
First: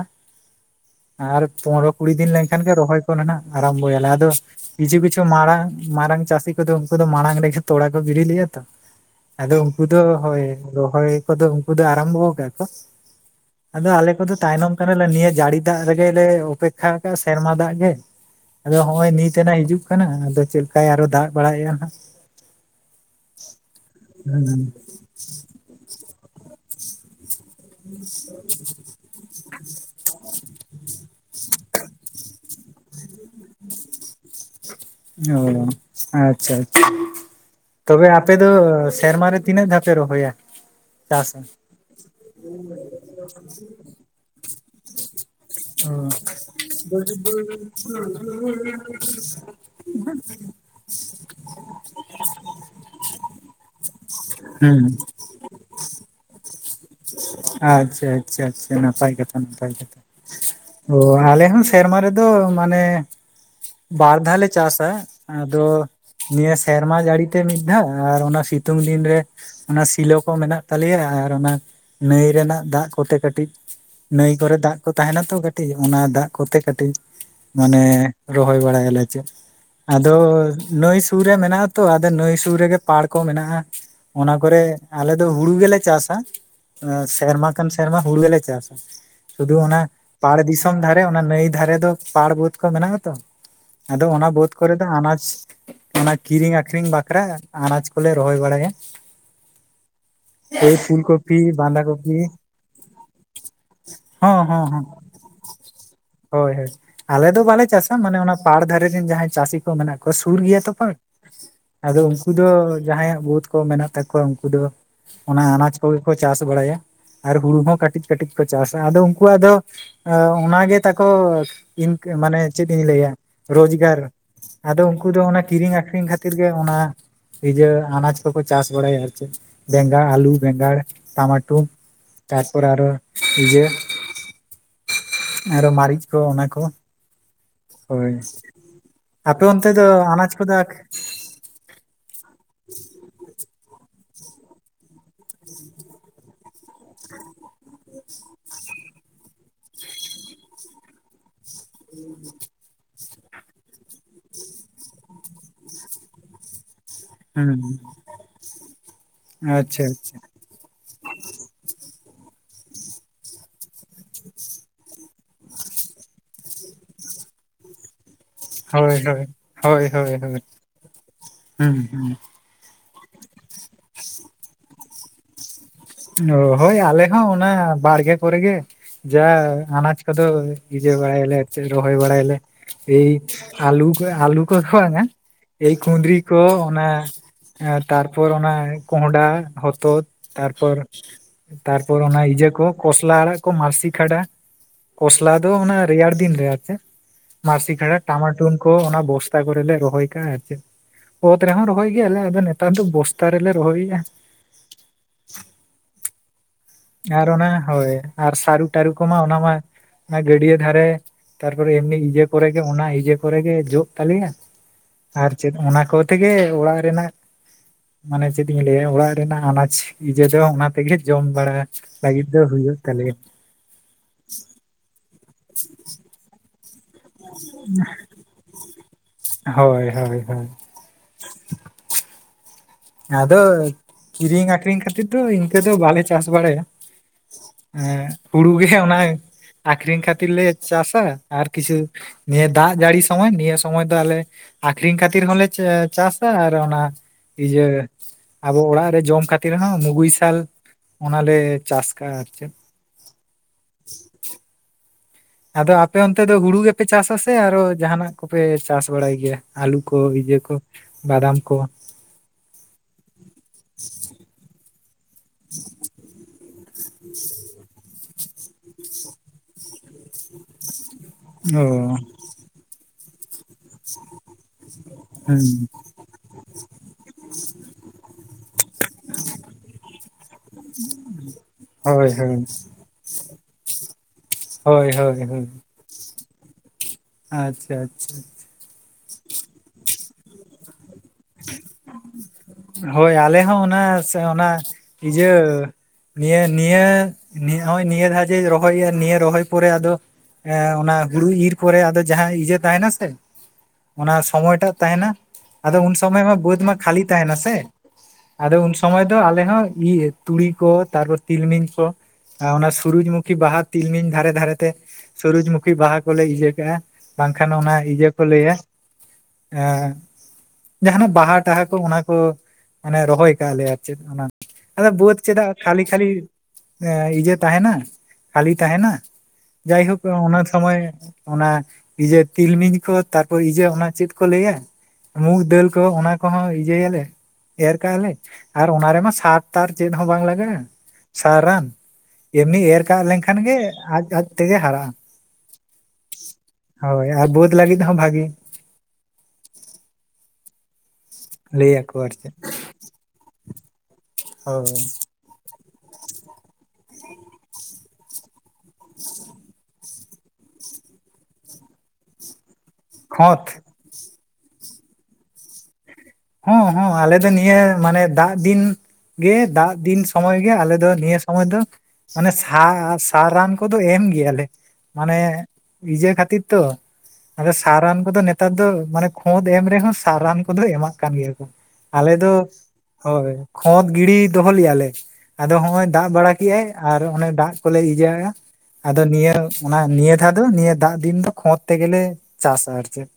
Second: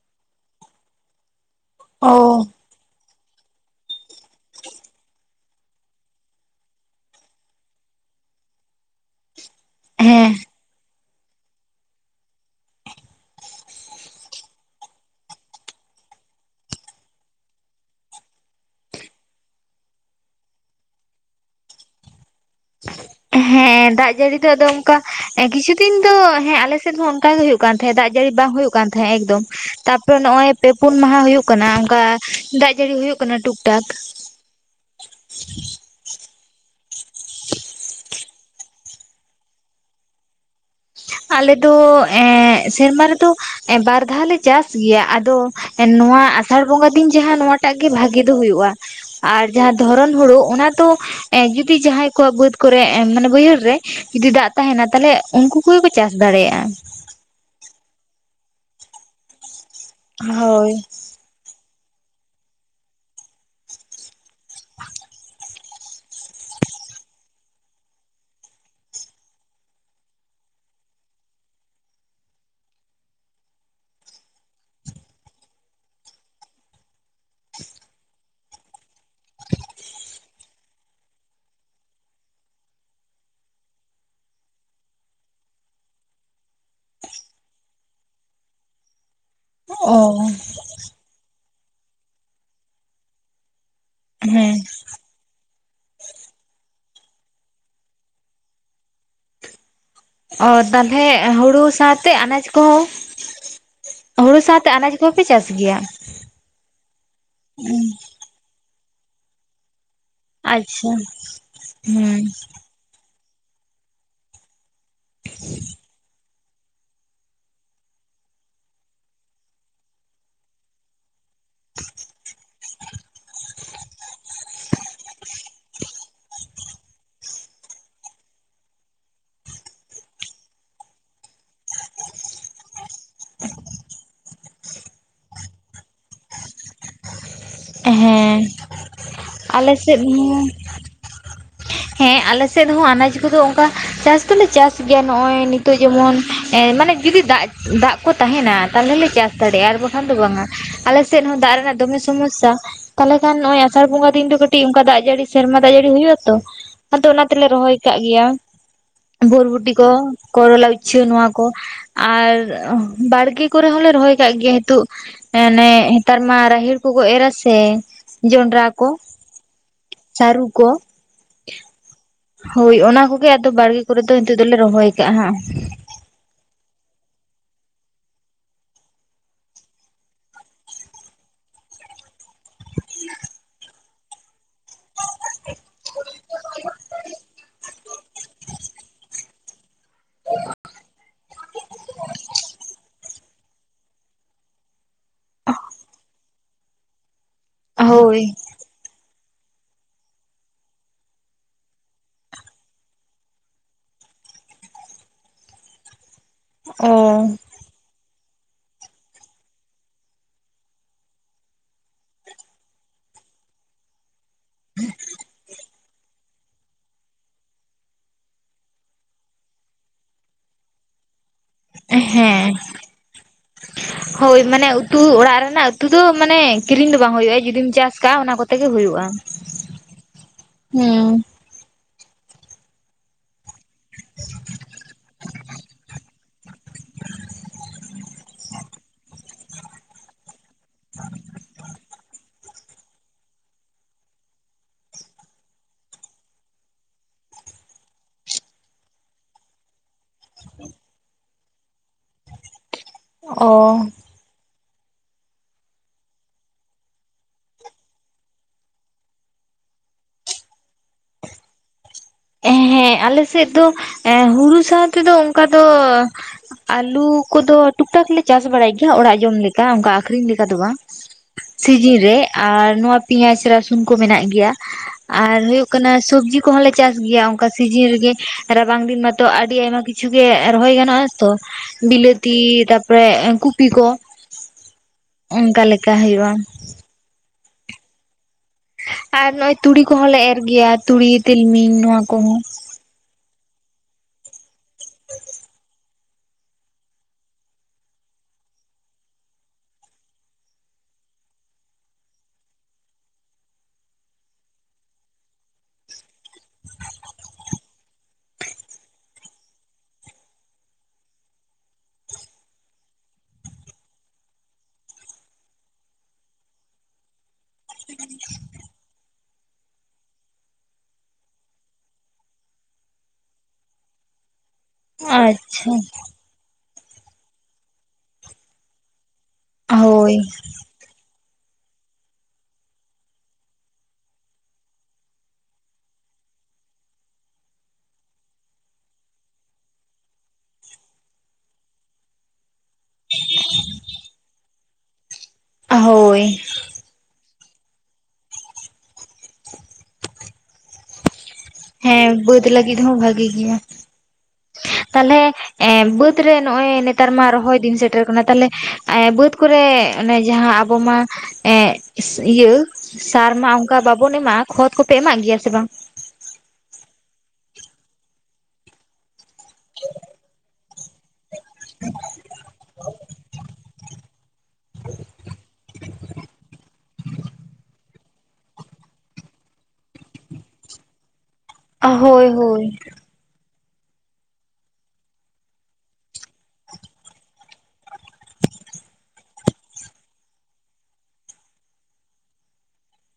ᱟᱨ ᱯᱚᱱᱨᱚ ᱠᱩᱲᱤ ᱫᱤᱱ ᱚ ᱞᱮᱱᱠᱷᱟᱱ ᱜᱮ ᱨᱚᱦᱚᱭ ᱠᱚᱫᱚ ᱱᱟᱜ ᱟᱨᱟᱢᱵᱚᱭ ᱟᱞᱮ ᱟᱫᱚ ᱠᱤᱪᱷᱩ ᱠᱤᱪᱷᱩ ᱢᱟᱲᱟᱝ ᱢᱟᱨᱟᱝ ᱪᱟᱹᱥᱤ ᱠᱚᱫᱚ ᱩᱱᱠᱩ ᱫᱚ ᱢᱟᱲᱟᱝ ᱨᱮᱜᱮ ᱛᱚᱲᱟ ᱠᱚ ᱜᱤᱰᱤ ᱞᱮᱜᱼᱟ ᱛᱚ ᱟᱫᱚ ᱩᱱᱠᱩ ᱫᱚ ᱦᱮᱸ ᱦᱳᱭ ᱨᱚᱦᱚᱭ ᱠᱚᱫᱚ ᱩᱱᱠᱩ ᱫᱚ ᱟᱨᱟᱢᱵᱚ ᱠᱟᱜᱼᱟ ᱠᱚ᱾ ᱟᱫᱚ ᱟᱞᱮ ᱠᱚᱫᱚ ᱛᱟᱭᱱᱚᱢ ᱠᱟᱱᱟᱞᱮ ᱱᱤᱭᱟᱹ ᱡᱟᱹᱲᱤ ᱫᱟᱜ ᱨᱮᱜᱮ ᱞᱮ ᱚᱯᱮᱠᱠᱷᱟ ᱟᱠᱟᱜᱼᱟ ᱥᱮᱨᱢᱟ ᱫᱟᱜ ᱜᱮ᱾ ᱟᱫᱚ ᱦᱚᱸᱜᱼᱚᱭ ᱱᱤᱛ ᱮᱱᱟᱜ ᱦᱤᱡᱩᱜ ᱠᱟᱱᱟ ᱟᱫᱚ ᱪᱮᱫ ᱞᱮᱠᱟᱭ ᱟᱨᱚ ᱫᱟᱜ ᱵᱟᱲᱟᱭᱼᱟ ᱦᱟᱸᱜ᱾ ᱦᱮᱸ, ᱫᱟᱜ ᱡᱟᱹᱲᱤ ᱫᱚ ᱦᱩᱸ ᱟᱫᱚ ᱚᱝᱠᱟ ᱮ ᱠᱤᱪᱷᱩ ᱫᱤᱱ ᱫᱚ ᱦᱮᱸ ᱟᱞᱮ ᱥᱮᱫ ᱦᱚᱸ ᱚᱱᱠᱟ ᱜᱮ ᱦᱩᱭᱩᱜ ᱠᱟᱱ ᱛᱟᱦᱮᱸᱜ ᱫᱟᱜ ᱡᱟᱹᱲᱤ ᱵᱟᱝ ᱦᱩᱭᱩᱜ ᱠᱟᱱ ᱛᱟᱦᱮᱸᱜ ᱮᱠᱫᱚᱢ ᱛᱟᱯᱚᱨᱮ ᱱᱚᱜᱼᱚᱭ ᱯᱮ ᱯᱩᱱ ᱢᱟᱦᱟ ᱦᱩᱭᱩᱜ ᱠᱟᱱᱟ ᱚᱱᱠᱟ ᱫᱟᱜ ᱡᱟᱹᱲᱤ ᱦᱩᱭᱩᱜ ᱠᱟᱱᱟ ᱴᱩᱠ ᱴᱟᱠ᱾ ᱚ ᱟᱪᱪᱷᱟ ᱟᱪᱪᱷᱟ, ᱛᱚᱵᱮ ᱟᱯᱮ ᱫᱚ ᱥᱮᱨᱢᱟ ᱨᱮ ᱛᱤᱱᱟᱹᱜ ᱫᱷᱟᱣ ᱯᱮ ᱨᱚᱦᱚᱭᱟ ᱪᱟᱥᱟ? ᱛᱚ ᱮᱸᱜ ᱥᱮᱨᱢᱟ ᱨᱮᱫᱚ ᱮᱸ ᱵᱟᱨ ᱫᱷᱟᱣ ᱞᱮ ᱪᱟᱥ ᱜᱮᱭᱟ ᱟᱫᱚ ᱚ ᱮᱱ ᱱᱚᱣᱟ ᱟᱥᱟᱲ ᱵᱚᱸᱜᱟ ᱫᱤᱱ ᱡᱟᱦᱟᱸ ᱱᱚᱣᱟᱴᱟᱜ ᱜᱮ ᱵᱷᱟᱜᱤ ᱫᱚ ᱦᱩᱭᱩᱜᱼᱟ ᱟᱨ ᱡᱟᱦᱟᱸ ᱫᱷᱚᱨᱚᱱ ᱦᱩᱲᱩ ᱚᱱᱟ ᱛᱚ ᱮᱸ ᱡᱩᱫᱤ ᱡᱟᱦᱟᱸᱭ ᱠᱚᱣᱟᱜ ᱵᱟᱹᱫᱽ ᱠᱚᱨᱮ ᱮᱸ ᱢᱟᱱᱮ ᱵᱟᱹᱭᱦᱟᱹᱲ ᱨᱮ ᱡᱩᱫᱤ ᱫᱟᱜ ᱦᱩᱸ ᱛᱟᱦᱮᱱᱟ ᱛᱟᱞᱦᱮ ᱩᱱᱠᱩ ᱠᱩ ᱜᱮᱠᱚ ᱪᱟᱥ ᱫᱟᱲᱮᱭᱟᱜᱼᱟ᱾ ᱟᱪᱪᱷᱟ ᱟᱪᱪᱷᱟ ᱟᱪᱪᱷᱟ, ᱱᱟᱯᱟᱭ ᱠᱟᱛᱷᱟ ᱱᱟᱯᱟᱭ ᱠᱟᱛᱷᱟ ᱦᱳᱭ ᱚ ᱟᱞᱮ ᱦᱚᱸ ᱥᱮᱨᱢᱟ ᱨᱮᱫᱚ ᱢᱟᱱᱮ ᱵᱟᱨ ᱫᱷᱟᱣ ᱞᱮ ᱪᱟᱥᱟ ᱟᱫᱚ ᱱᱤᱭᱟᱹ ᱥᱮᱨᱢᱟ ᱡᱟᱲᱤ ᱛᱮ ᱢᱤᱫ ᱫᱷᱟᱣ ᱟᱨ ᱚᱱᱟ ᱥᱤᱛᱩᱝ ᱫᱤᱱ ᱨᱮ ᱚᱱᱟ ᱥᱤᱞᱚ ᱠᱚ ᱢᱮᱱᱟᱜ ᱛᱟᱞᱮᱭᱟ ᱟᱨ ᱚᱱᱟ ᱱᱟᱹᱭ ᱨᱮᱱᱟᱜ ᱫᱟᱜ ᱠᱚᱛᱮ ᱠᱟᱹᱴᱤᱡ ᱱᱟᱹᱭ ᱠᱚᱨᱮ ᱫᱟᱜ ᱠᱚ ᱛᱟᱦᱮᱱᱟ ᱛᱚ ᱠᱟᱹᱴᱤᱡ ᱚᱱᱟ ᱫᱟᱜ ᱠᱚᱛᱮ ᱠᱟᱹᱴᱤᱡ ᱢᱟᱱᱮ ᱨᱚᱦᱚᱭ ᱵᱟᱲᱟᱭᱟᱞᱮ ᱪᱮ ᱟᱫᱚ ᱱᱟᱹᱭ ᱥᱩᱨ ᱨᱮ ᱢᱮᱱᱟᱜ ᱟᱛᱚ ᱟᱫᱚ ᱱᱟᱹᱭ ᱥᱩᱨ ᱨᱮᱜᱮ ᱯᱟᱲ ᱠᱚ ᱢᱮᱱᱟᱜᱼᱟ᱾ ᱚᱱᱟ ᱠᱚᱨᱮ ᱟᱞᱮ ᱫᱚ ᱦᱩᱲᱩ ᱜᱮᱞᱮ ᱪᱟᱥᱟ᱾ ᱮᱸ ᱥᱮᱨᱢᱟ ᱠᱟᱱ ᱥᱮᱨᱢᱟ ᱦᱩᱲᱩ ᱜᱮᱞᱮ ᱪᱟᱥᱟ ᱥᱩᱫᱩ ᱚᱱᱟ ᱚ ᱯᱟᱲ ᱫᱤᱥ ᱛᱚᱢ ᱫᱷᱟᱨᱮ ᱚᱱᱟ ᱱᱟᱹᱭ ᱫᱷᱟᱨᱮ ᱫᱚ ᱯᱟᱲ ᱵᱟᱹᱫ ᱠᱚ ᱢᱮᱱᱟᱜ ᱟᱛᱚ ᱟᱫᱚ ᱚᱱᱟ ᱵᱟᱹᱫ ᱦᱮᱸ ᱠᱚᱨᱮ ᱫᱚ ᱟᱱᱟᱪ ᱚᱱᱟ ᱠᱤᱨᱤᱧ ᱟᱠᱷᱨᱤᱧ ᱵᱟᱠᱷᱨᱟ ᱟᱱᱟᱪ ᱠᱚᱞᱮ ᱨᱚᱦᱚᱭ ᱵᱟᱲᱟᱭᱟ᱾ ᱚ ᱳᱭ ᱯᱷᱩᱞ ᱛᱟᱞᱦᱮ ᱠᱚᱯᱤ ᱦᱩᱲᱩ ᱵᱟᱸᱫᱷᱟ ᱥᱟᱶᱛᱮ ᱠᱚᱯᱤ ᱟᱱᱟᱪ ᱠᱚᱦᱚᱸ ᱦᱚᱸ ᱦᱩᱲᱩ ᱦᱚᱸ ᱥᱟᱶᱛᱮ ᱦᱚᱸ ᱟᱱᱟᱪ ᱠᱚᱦᱚᱸ ᱯᱮ ᱪᱟᱥ ᱜᱮᱭᱟ ᱦᱳᱭ ᱦᱳᱭ ᱟᱞᱮ ᱫᱚ ᱵᱟᱞᱮ [inaudible] ᱩᱸ ᱪᱟᱥᱟ ᱢᱟᱱᱮ ᱚᱱᱟ ᱯᱟᱲ ᱫᱷᱟᱨᱮ ᱨᱮᱱ ᱡᱟᱦᱟᱸᱭ ᱪᱟᱹᱥᱤ ᱠᱚ ᱢᱮᱱᱟᱜ ᱠᱚᱣᱟ, ᱥᱩᱨ ᱜᱮᱭᱟ ᱛᱚ ᱟᱪᱪᱷᱟ ᱯᱟᱲ ᱟᱫᱚ ᱦᱩᱸ ᱩᱱᱠᱩ ᱫᱚ ᱡᱟᱦᱟᱸᱭ ᱟᱜ ᱵᱩᱫ ᱠᱚ ᱢᱮᱱᱟᱜ ᱛᱟᱠᱚᱣᱟ ᱩᱱᱠᱩ ᱫᱚ ᱚᱱᱟ ᱟᱱᱟᱪ ᱠᱚᱜᱮ ᱠᱚ ᱪᱟᱥ ᱵᱟᱲᱟᱭᱟ᱾ ᱟᱨ ᱦᱩᱲᱩ ᱦᱚᱸ ᱠᱟᱹᱴᱤᱡ ᱠᱟᱹᱴᱤᱡ ᱠᱚ ᱪᱟᱥ ᱟ ᱟᱫᱚ ᱩᱱᱠᱩᱣᱟᱜ ᱫᱚ ᱚᱱᱟᱜᱮ ᱛᱟᱠᱚ ᱢᱟᱱᱮ ᱪᱮᱫ ᱤᱧ ᱞᱟᱹᱭᱟ ᱨᱚᱡᱽᱜᱟᱲ ᱟᱫᱚ ᱩᱱᱠᱩ ᱫᱚ ᱚᱱᱟ ᱠᱤᱨᱤᱧ ᱟᱠᱷᱟᱨᱤᱧ ᱠᱷᱟᱹᱛᱤᱨ ᱜᱮ ᱚᱱᱟ ᱤᱭᱟᱹ ᱟᱱᱟᱪ ᱠᱚᱠᱚ ᱪᱟᱥ ᱵᱟᱲᱟᱭᱟ ᱟᱨ ᱪᱮᱫ ᱵᱮᱸᱜᱟ ᱟᱹᱞᱩ ᱵᱮᱸᱜᱟᱲ ᱴᱟᱢᱟᱴᱩ ᱛᱟᱨᱯᱚᱨᱮ ᱟᱨᱚ ᱤᱭᱟᱹ ᱟᱨᱚ ᱢᱟᱨᱤᱡ ᱠᱚ ᱚᱱᱟ ᱠᱚ᱾ ᱦᱳᱭ, ᱦᱮᱸ ᱟᱯᱮ ᱚᱱᱛᱮ ᱟᱞᱮ ᱫᱚ ᱥᱮᱫ ᱟᱱᱟᱪ ᱦᱚᱸ ᱠᱚᱫᱚ ᱟᱠᱷ ᱦᱮᱸ ᱟᱞᱮᱥᱮᱫ ᱦᱚᱸ ᱟᱱᱟᱪ ᱠᱚᱫᱚ ᱚᱱᱠᱟ ᱪᱟᱥ ᱱᱤᱛᱚᱜ ᱞᱮ ᱪᱟᱥ ᱜᱮᱭᱟ ᱱᱚᱜᱼᱚᱭ ᱱᱤᱛᱚᱜ ᱡᱮᱢᱚᱱ ᱢᱟᱱᱮ ᱡᱩᱫᱤ ᱫᱟᱜ ᱫᱟᱜ ᱠᱚ ᱛᱟᱦᱮᱱᱟ ᱛᱟᱦᱚᱞᱮ ᱪᱟᱥ ᱫᱟᱲᱮᱭᱟᱜᱼᱟ ᱟᱨ ᱵᱟᱠᱷᱟᱱ ᱫᱚ ᱵᱟᱝᱟ ᱟᱞᱮ ᱥᱮᱫ ᱦᱚᱸ ᱫᱟᱜ ᱨᱮᱱᱟᱜ ᱫᱚᱢᱮ ᱥᱚᱢᱚᱥᱟ᱾ ᱛᱟᱦᱚᱞᱮ ᱠᱷᱟᱱ ᱱᱚᱜ-ᱚᱭ ᱟ. ᱥᱟᱲ ᱵᱚᱸᱜᱟ ᱫᱤᱱ ᱫᱚ ᱠᱟᱹᱴᱤᱡ ᱚᱱᱠᱟ ᱫᱟᱜ ᱡᱟᱹᱲᱤ ᱥᱮᱨᱢᱟ ᱫᱟᱜ ᱡᱟᱹᱲᱤ ᱦᱩᱭᱩᱜ-ᱟ ᱛᱚ? ᱟᱫᱚ ᱚᱱᱟ ᱛᱮᱞᱮ ᱦᱩᱸ ᱨᱚᱦᱚᱭ ᱠᱟᱜ ᱜᱮᱭᱟ ᱵᱷᱚᱨᱵᱩᱴᱤ ᱟᱪᱪᱷᱟ ᱠᱚ᱾ ᱟᱪᱪᱷᱟ ᱠᱚᱨᱚᱞᱟ ᱩᱪᱪᱷᱟᱹ ᱱᱚᱣᱟ ᱠᱚ ᱟᱨ ᱵᱟᱲᱜᱮ ᱠᱚᱨᱮ ᱦᱚᱞᱮ ᱨᱚᱦᱚᱭ ᱠᱟᱫ ᱜᱮᱭᱟ ᱱᱤᱛᱚᱜ, ᱮᱱᱮ ᱦᱮᱸᱛᱟᱨ ᱢᱟ ᱨᱟᱦᱮᱲ ᱠᱚᱠᱚ ᱮ. ᱨᱟ ᱥᱮ? ᱡᱚᱱᱰᱨᱟ ᱦᱳᱭ ᱠᱚ ᱦᱳᱭ ᱥᱟᱹᱨᱩ ᱠᱚ᱾ ᱦᱩᱸ ᱦᱩᱸ, ᱦᱳᱭ ᱚᱱᱟ ᱠᱚᱜᱮ ᱟᱫᱚ ᱵᱟᱲᱜᱮ ᱠᱚᱨᱮ ᱫᱚ ᱱᱤᱛᱚᱜ ᱫᱚᱞᱮ ᱨᱚᱦᱚᱭ ᱟᱠᱟᱜ ᱦᱟᱸᱜ᱾ ᱚ ᱦᱳᱭ ᱟᱞᱮ ᱦᱚᱸ ᱚᱱᱟ ᱵᱟᱲᱜᱮ ᱠᱚᱨᱮ ᱜᱮ᱾ ᱡᱟ ᱟᱱᱟᱪ ᱠᱚᱫᱚ ᱤᱭᱟᱹ ᱵᱟᱲᱟᱭᱟᱞᱮ ᱨᱚᱦᱚᱭ ᱵᱟᱲᱟᱭᱟᱞᱮ᱾ ᱮᱭ ᱟᱞᱩ ᱠᱚ ᱟᱞᱩ ᱠᱚᱫᱚ ᱵᱟᱝ-ᱟ ᱮᱭ ᱠᱩᱸᱫᱽᱨᱤ ᱠᱚ ᱚᱱᱟ, ᱛᱟᱨᱯᱚᱨ ᱚᱱᱟ ᱠᱚᱸᱦᱚᱸᱰᱟ ᱦᱚᱛᱚᱫᱽ᱾ ᱛᱟᱨᱯᱚᱨ, ᱛᱟᱨᱯᱚᱨ ᱚᱱᱟ ᱤᱭᱟᱹ ᱠᱚ ᱠᱚᱥᱞᱟ ᱟᱲᱟᱝ ᱠᱚ ᱢᱟᱨᱥᱤ ᱠᱷᱟᱰᱟ᱾ ᱠᱚᱥᱞᱟ ᱫᱚ ᱚᱱᱟ ᱨᱮᱭᱟᱲ ᱫᱤᱱ ᱨᱮ ᱟᱪᱪᱷᱟ, ᱢᱟᱨᱥᱤ ᱠᱷᱟᱰᱟ ᱦᱳᱭ ᱴᱟᱢᱟᱴᱩᱱ᱾ ᱠᱚ ᱚᱱᱟ ᱵᱚᱥᱛᱟ ᱠᱚᱨᱮ ᱞᱮ ᱨᱚᱦᱚᱭ ᱠᱟᱜ-ᱟ ᱟᱨ ᱪᱮᱫ? ᱚᱛ ᱨᱮᱦᱚᱸ ᱨᱚᱦᱚᱭ ᱜᱮᱭᱟᱞᱮ ᱟᱫᱚ ᱱᱮᱛᱟᱨ ᱫᱚ ᱵᱚᱥᱛᱟ ᱨᱮᱞᱮ ᱨᱚᱦᱚᱭ ᱮᱜ-ᱟ᱾ ᱚ ᱟᱨ ᱚᱱᱟ ᱦᱳᱭ, ᱟᱨ ᱥᱟᱹᱨᱩ ᱴᱟᱺᱨᱩ ᱠᱚᱢᱟ ᱚᱱᱟ ᱢᱟ, ᱚᱱᱟ ᱜᱟᱹᱰᱭᱟᱹ ᱫᱷᱟᱨᱮ ᱛᱟᱨᱯᱚᱨᱮ ᱮᱢᱱᱤ ᱤᱭᱟᱹ ᱠᱚᱨᱮᱜᱮ ᱚᱱᱟ ᱤᱭᱟᱹ ᱠᱚᱨᱮ ᱜᱮ ᱡᱚᱜ ᱛᱟᱞᱮᱭᱟ᱾ ᱟᱨ ᱪᱮᱫ ᱚᱱᱟ ᱠᱚ ᱛᱮᱜᱮ ᱚᱲᱟᱜ ᱨᱮᱱᱟᱜ᱾ ᱢᱟᱱᱮ ᱪᱮᱫ ᱤᱧ ᱞᱟᱹᱭᱟ ᱚᱲᱟᱜ ᱨᱮᱱᱟᱜ ᱟᱱᱟᱪ ᱤᱭᱟᱹ ᱫᱚ ᱚᱱᱟᱛᱮᱜᱮ ᱡᱚᱢ ᱵᱟᱲᱟ ᱞᱟᱹᱜᱤᱫ ᱫᱚ ᱦᱮᱸ, ᱦᱩᱭᱩᱜ ᱛᱟᱞᱮᱭᱟ ᱦᱳᱭ ᱢᱟᱱᱮ ᱩ ᱩᱛᱩ ᱚᱲᱟᱜ ᱨᱮᱱᱟᱜ ᱩᱛᱩ ᱫᱚ ᱢᱟᱱᱮ ᱠᱤᱨᱤᱧ ᱫᱚ ᱵᱟᱝ ᱦᱩᱭᱩᱜᱼᱟ ᱡᱩᱫᱤᱢ ᱪᱟᱥ ᱠᱟᱜ-ᱟ ᱚᱱᱟ ᱠᱚᱛᱮ ᱜᱮ ᱦᱩᱭᱩᱜᱼᱟ᱾ ᱦᱚᱭ ᱦᱚᱭ ᱦᱚᱭ᱾ ᱦᱮᱸ, ᱟᱫᱚ ᱠᱤ. ᱨᱤᱧ ᱟ. ᱠᱷᱨᱤᱧ ᱠᱷᱟᱹᱛᱤᱨ ᱫᱚ ᱤᱱᱠᱟᱹ ᱫᱚ ᱵᱟᱞᱮ ᱪᱟᱥ ᱵᱟᱲᱟᱭᱟ᱾ ᱮᱸᱜ ᱦᱩᱲᱩ ᱜᱮ ᱚᱱᱟ, ᱟᱠᱷᱨᱤᱧ ᱠᱷᱟᱛᱤᱨ ᱞᱮ ᱪᱟᱥ ᱟ ᱟᱨ ᱠᱤᱪᱷᱩ ᱱᱤᱭᱟᱹ ᱫᱟᱜ ᱡᱟᱹᱲᱤ ᱥᱚᱢᱚᱭ ᱱᱤᱭᱟᱹ, ᱥᱚᱢᱚᱭ ᱫᱚ ᱟᱞᱮ ᱟᱠᱷᱨᱤᱧ ᱠᱷᱟᱛᱤᱨ ᱦᱚᱸᱞᱮ ᱪᱟᱥᱟ ᱟᱨ ᱚᱱᱟ ᱤᱭᱟᱹ ᱟᱵᱚ ᱚᱲᱟᱜ ᱨᱮ ᱡᱚᱢ ᱠᱷᱟᱹᱛᱤᱨ ᱨᱮᱦᱚᱸ ᱱᱩᱵᱩᱭ ᱥᱟᱞ ᱚᱱᱟᱞᱮ ᱪᱟᱥ ᱠᱟᱜ-ᱟ ᱟᱨ ᱪᱮᱫ? ᱚ, ᱟᱫᱚ ᱟᱯᱮ ᱚᱱᱛᱮ ᱫᱚ ᱦᱩᱲᱩ ᱜᱮᱯᱮ ᱪᱟᱥ ᱟ ᱥᱮ ᱟᱨᱦᱚ ᱡᱟᱦᱟᱱᱟᱜ ᱠᱚᱯᱮ ᱪᱟᱥ ᱵᱟᱲᱟᱭ ᱜᱮᱭᱟ ᱟᱞᱩ ᱠᱚ ᱤᱭᱟᱹ ᱠᱚ? ᱵᱟᱫᱟᱢ ᱠᱚ᱾ ᱦᱮᱸ ᱟᱞᱮ ᱥᱮᱫ ᱫᱚ ᱮᱸ ᱦᱩᱲᱩ ᱥᱟᱸᱶ ᱛᱮᱫᱚ ᱚᱱᱠᱟ ᱫᱚ ᱟᱞᱩ ᱠᱚᱫᱚ ᱴᱩᱠ ᱴᱟᱠ ᱞᱮ ᱪᱟᱥ ᱵᱟᱲᱟᱭ ᱜᱮᱭᱟ ᱚᱲᱟᱜ ᱡᱚᱢ ᱞᱮᱠᱟ ᱚᱱᱠᱟ ᱟᱠᱷᱨᱤᱧ ᱞᱮᱠᱟ ᱫᱚ ᱵᱟᱝ᱾ ᱚ ᱥᱤᱡᱤᱱ ᱨᱮ ᱟᱨ ᱱᱚᱣᱟ ᱯᱮᱸᱭᱟᱡ ᱨᱟᱹᱥᱩᱱ ᱠᱚ ᱢᱮᱱᱟᱜ ᱜᱮᱭᱟ᱾ ᱟᱨ ᱦᱩᱸ ᱦᱳᱭᱳᱜ ᱠᱟᱱᱟ ᱥᱚᱵᱡᱤ ᱠᱚᱦᱚᱸᱞᱮ ᱪᱟᱥ ᱜᱮᱭᱟ ᱚᱱᱠᱟ ᱥᱤᱡᱤᱱ ᱨᱮᱜᱮ ᱨᱟᱵᱟᱝ ᱫᱤᱱ ᱢᱟᱛᱚ ᱟᱹᱰᱤ ᱟᱭᱢᱟ ᱠᱤᱪᱷᱩ ᱜᱮ ᱨᱚᱦᱚᱭ ᱜᱟᱱᱚᱜᱼᱟᱛᱚ᱾ ᱦᱳᱭ ᱵᱤᱞᱟᱹᱛᱤ ᱦᱳᱭ ᱛᱟᱯᱚᱨᱮ ᱠᱩᱯᱤ ᱠᱚ᱾ ᱦᱳᱭ ᱦᱳᱭ ᱦᱳᱭ᱾ ᱪᱮᱠᱟ ᱦᱩᱭᱩᱜᱼᱟ? ᱟᱪᱪᱷᱟ ᱟᱪᱪᱷᱟ᱾ ᱟᱨ ᱱᱚᱜᱚᱭ ᱛᱩᱲᱤ ᱠᱚᱦᱚᱸᱞᱮ ᱮᱨ ᱜᱮᱭᱟ ᱛᱩᱲᱤ ᱛᱤᱞᱢᱤᱧ ᱱᱚᱣᱟ ᱠᱚᱦᱚᱸ᱾ ᱦᱳᱭ ᱟᱞᱮ ᱦᱚᱸ ᱚᱱᱟ ᱚᱱᱟ ᱤᱭᱟᱹ ᱱᱤᱭᱟᱹ ᱱᱤᱭᱟᱹᱦᱚᱸᱜ-ᱚᱭ ᱱᱤᱭᱟᱹ ᱫᱷᱟᱣ ᱡᱮ ᱨᱚᱦᱚᱭᱟ ᱱᱤᱭᱟᱹ ᱨᱚᱦᱚᱭ ᱯᱚᱨᱮ ᱟᱫᱚ, ᱮ ᱚᱱᱟ ᱦᱩᱲᱩ ᱤᱨ ᱯᱚᱨᱮ ᱟᱫᱚ ᱡᱟᱦᱟᱸ ᱤᱭᱟᱹ ᱛᱟᱦᱮᱱᱟ ᱥᱮ? ᱚᱱᱟ ᱥᱚᱢᱚᱭ ᱴᱟᱜ ᱛᱟᱸᱦᱮᱱᱟ, ᱟᱫᱚ ᱩᱱ ᱥᱚᱢᱚᱭ ᱢᱟ ᱵᱟᱹᱫᱽ ᱢᱟ ᱠᱷᱟᱹᱞᱤ ᱛᱟᱸᱦᱮᱱᱟ ᱥᱮ ᱾ ᱟᱫᱚ ᱩᱱ ᱥᱚᱢᱚᱭ ᱫᱚ ᱟᱞᱮ ᱦᱚᱸ ᱤᱭᱟᱹ ᱛᱩᱲᱤ ᱠᱚ ᱛᱟᱨᱯᱚᱨ ᱛᱤᱞᱢᱤᱧ ᱠᱚ, ᱼᱼ ᱟᱨ ᱚᱱᱟ ᱥᱩᱨᱩᱡᱽᱢᱩᱠᱷᱤ ᱵᱟᱦᱟ ᱛᱤᱞᱢᱤᱧ ᱫᱷᱟᱨᱮ ᱫᱷᱟᱨᱮᱛᱮ ᱥᱩᱨᱩᱡᱽᱢᱩᱠᱷᱤ ᱵᱟᱦᱟ ᱠᱚᱞᱮ ᱤᱭᱟᱹ ᱠᱟᱜᱼᱟ ᱾ ᱵᱟᱝᱠᱷᱟᱱ ᱚᱱᱟ ᱤᱭᱟᱹ ᱠᱚ ᱞᱟᱹᱭᱟ, ᱮᱼᱼ ᱡᱟᱸᱦᱱᱟᱜ ᱵᱟᱦᱟ ᱴᱟᱦᱟ ᱠᱚ ᱚᱱᱟ ᱠᱚ, ᱢᱟᱱᱮ ᱨᱚᱦᱚᱭ ᱠᱟᱜ ᱞᱮ ᱟᱨ ᱪᱮᱫ ᱚᱱᱟ ᱾ ᱟᱫᱚ ᱵᱟᱹᱫᱽ ᱪᱮᱫᱟᱜ ᱟᱪᱪᱷᱟ ᱠᱷᱟᱞᱤ ᱠᱷᱟᱹᱞᱤᱼᱼ ᱤᱭᱟᱹ ᱤᱭᱟᱹ ᱛᱟᱸᱦᱮᱱᱟ ᱠᱷᱟᱞᱤ ᱛᱟᱸᱦᱮᱱᱟ ᱡᱟᱭᱦᱳᱠ ᱦᱳᱭ ᱚᱱᱟ ᱥᱚᱢᱚᱭᱼᱼ ᱚᱱᱟ ᱤᱭᱟᱹ ᱛᱤᱞᱢᱤᱧ ᱠᱚ ᱛᱟᱨᱯᱚᱨ ᱤᱭᱟᱹ ᱚᱱᱟ ᱪᱮᱫ ᱠᱚ ᱞᱟᱹᱭᱟ ᱢᱩᱠ ᱫᱟᱹᱞᱼᱼ ᱠᱚ ᱚᱱᱟ ᱠᱚᱦᱚᱸ ᱤᱭᱟᱹᱭᱟᱞᱮ ᱾ ᱮᱨ ᱠᱟᱜᱼᱟᱞᱮ ᱟᱨ ᱚᱱᱟ ᱨᱮᱢᱟ ᱥᱟᱨ ᱛᱟᱨ ᱪᱮᱫ ᱦᱚᱸ ᱵᱟᱝ ᱞᱟᱜᱟᱜᱼᱟ, ᱥᱟᱨ ᱨᱟᱱᱼᱼ ᱮᱢᱱᱤ ᱮᱨ ᱠᱟᱜ ᱞᱮᱱᱠᱷᱟᱱ ᱜᱮ ᱟᱡ ᱟᱡ ᱛᱮᱜᱮ ᱦᱟᱨᱟᱜᱼᱟ ᱦᱳᱭ ᱾ ᱦᱳᱭ ᱼᱼ ᱟᱨ ᱵᱟᱹᱫᱽ ᱞᱟᱜᱤᱫ ᱦᱚᱸ ᱵᱷᱟᱜᱤ ᱾ [unintelligible] ᱞᱟᱹᱭᱟᱠᱚ ᱦᱮᱸ ᱟᱨ ᱪᱮᱫ ᱵᱟᱹᱫᱽ ᱞᱟᱹᱜᱤᱫ ᱦᱚᱸ ᱵᱷᱟᱜᱤ ᱜᱮᱭᱟ, ᱦᱳᱭ ᱛᱟᱞᱦᱮᱼᱼ ᱮᱸ ᱵᱟᱹᱫᱽ ᱨᱮ ᱱᱚᱜ ᱚᱚᱭ ᱱᱮᱛᱟᱨ ᱢᱟ ᱨᱚᱦᱚᱭ ᱫᱤᱱ ᱥᱮᱴᱮᱨ ᱟᱠᱟᱱᱟ, ᱛᱟᱦᱞᱮ ᱮ ᱵᱟᱹᱫᱽ ᱠᱚᱨᱮ ᱡᱟᱦᱟᱸᱼᱼ ᱟᱵᱚ ᱢᱟ ᱮ ᱤᱭᱟᱹᱼᱼ ᱥᱟᱨ ᱠᱷᱚᱛ ᱢᱟ ᱚᱱᱠᱟ ᱵᱟᱵᱚᱱ ᱮᱢᱟᱜᱼᱟ, ᱠᱷᱚᱛ ᱠᱚᱯᱮ ᱮᱢᱟᱜ ᱜᱮᱭᱟ ᱥᱮ ᱵᱟᱝ? ᱦᱚᱸ ᱦᱚᱸ ᱟᱞᱮ ᱫᱚ ᱱᱤᱭᱟᱹ ᱢᱟᱱᱮ ᱫᱟᱜ ᱫᱤᱱ ᱜᱮ ᱫᱟᱜ ᱫᱤᱱ ᱥᱚᱢᱚᱭ ᱜᱮ ᱟᱞᱮ ᱫᱚ ᱱᱤᱭᱟᱹ ᱥᱚᱢᱚᱭᱼᱼ ᱢᱟᱱᱮ ᱥᱟ ᱥᱟᱨ ᱨᱟᱱ ᱠᱚᱫᱚ ᱮᱢ ᱜᱮᱭᱟᱞᱮ ᱢᱟᱱᱮ‌ᱼᱼ ᱵᱤᱡᱮ ᱠᱷᱟᱹᱛᱤᱨ ᱛᱚ ᱼᱼ ᱟᱫᱚ ᱥᱟᱨ ᱨᱟᱱ ᱠᱚᱫᱚ ᱱᱮᱛᱟᱨ ᱫᱚ ᱢᱟᱱᱮ ᱠᱷᱳᱫᱽ ᱮᱢ ᱨᱮᱦᱚᱸ ᱥᱟᱨ ᱨᱟᱱ ᱠᱚᱫᱚ ᱮᱢᱟᱜᱼᱟ ᱾ ᱠᱟᱱ ᱜᱮᱭᱟ ᱠᱚ, ᱟᱞᱮ ᱦᱳᱭ ᱫᱚᱼᱼ ᱦᱳᱭ ᱦᱳᱭ ᱠᱷᱚᱫᱽ ᱜᱤᱲᱤ ᱫᱚᱦᱚ ᱞᱮᱭᱟ ᱞᱮ, ᱟᱫᱚ ᱦᱚᱸᱜᱼᱚᱭ ᱫᱟᱜ ᱵᱟᱲᱟ ᱠᱮᱫ ᱟᱭ ᱟᱨ ᱚᱱᱮ ᱫᱟᱜ ᱠᱚᱞᱮᱼᱼ ᱠᱮᱭᱟ, ᱟᱫᱚ ᱱᱤᱭᱟᱹ ᱨᱟᱼᱼ ᱚᱱᱟ ᱱᱤᱭᱟᱹ ᱫᱷᱟᱣ ᱫᱚ ᱱᱤᱭᱟᱹ ᱫᱟᱜ ᱫᱤᱱ ᱫᱚ ᱠᱷᱚᱫᱽ ᱛᱮᱜᱮᱞᱮ ᱪᱟᱥᱟ ᱟᱨ ᱪᱮᱫ ᱾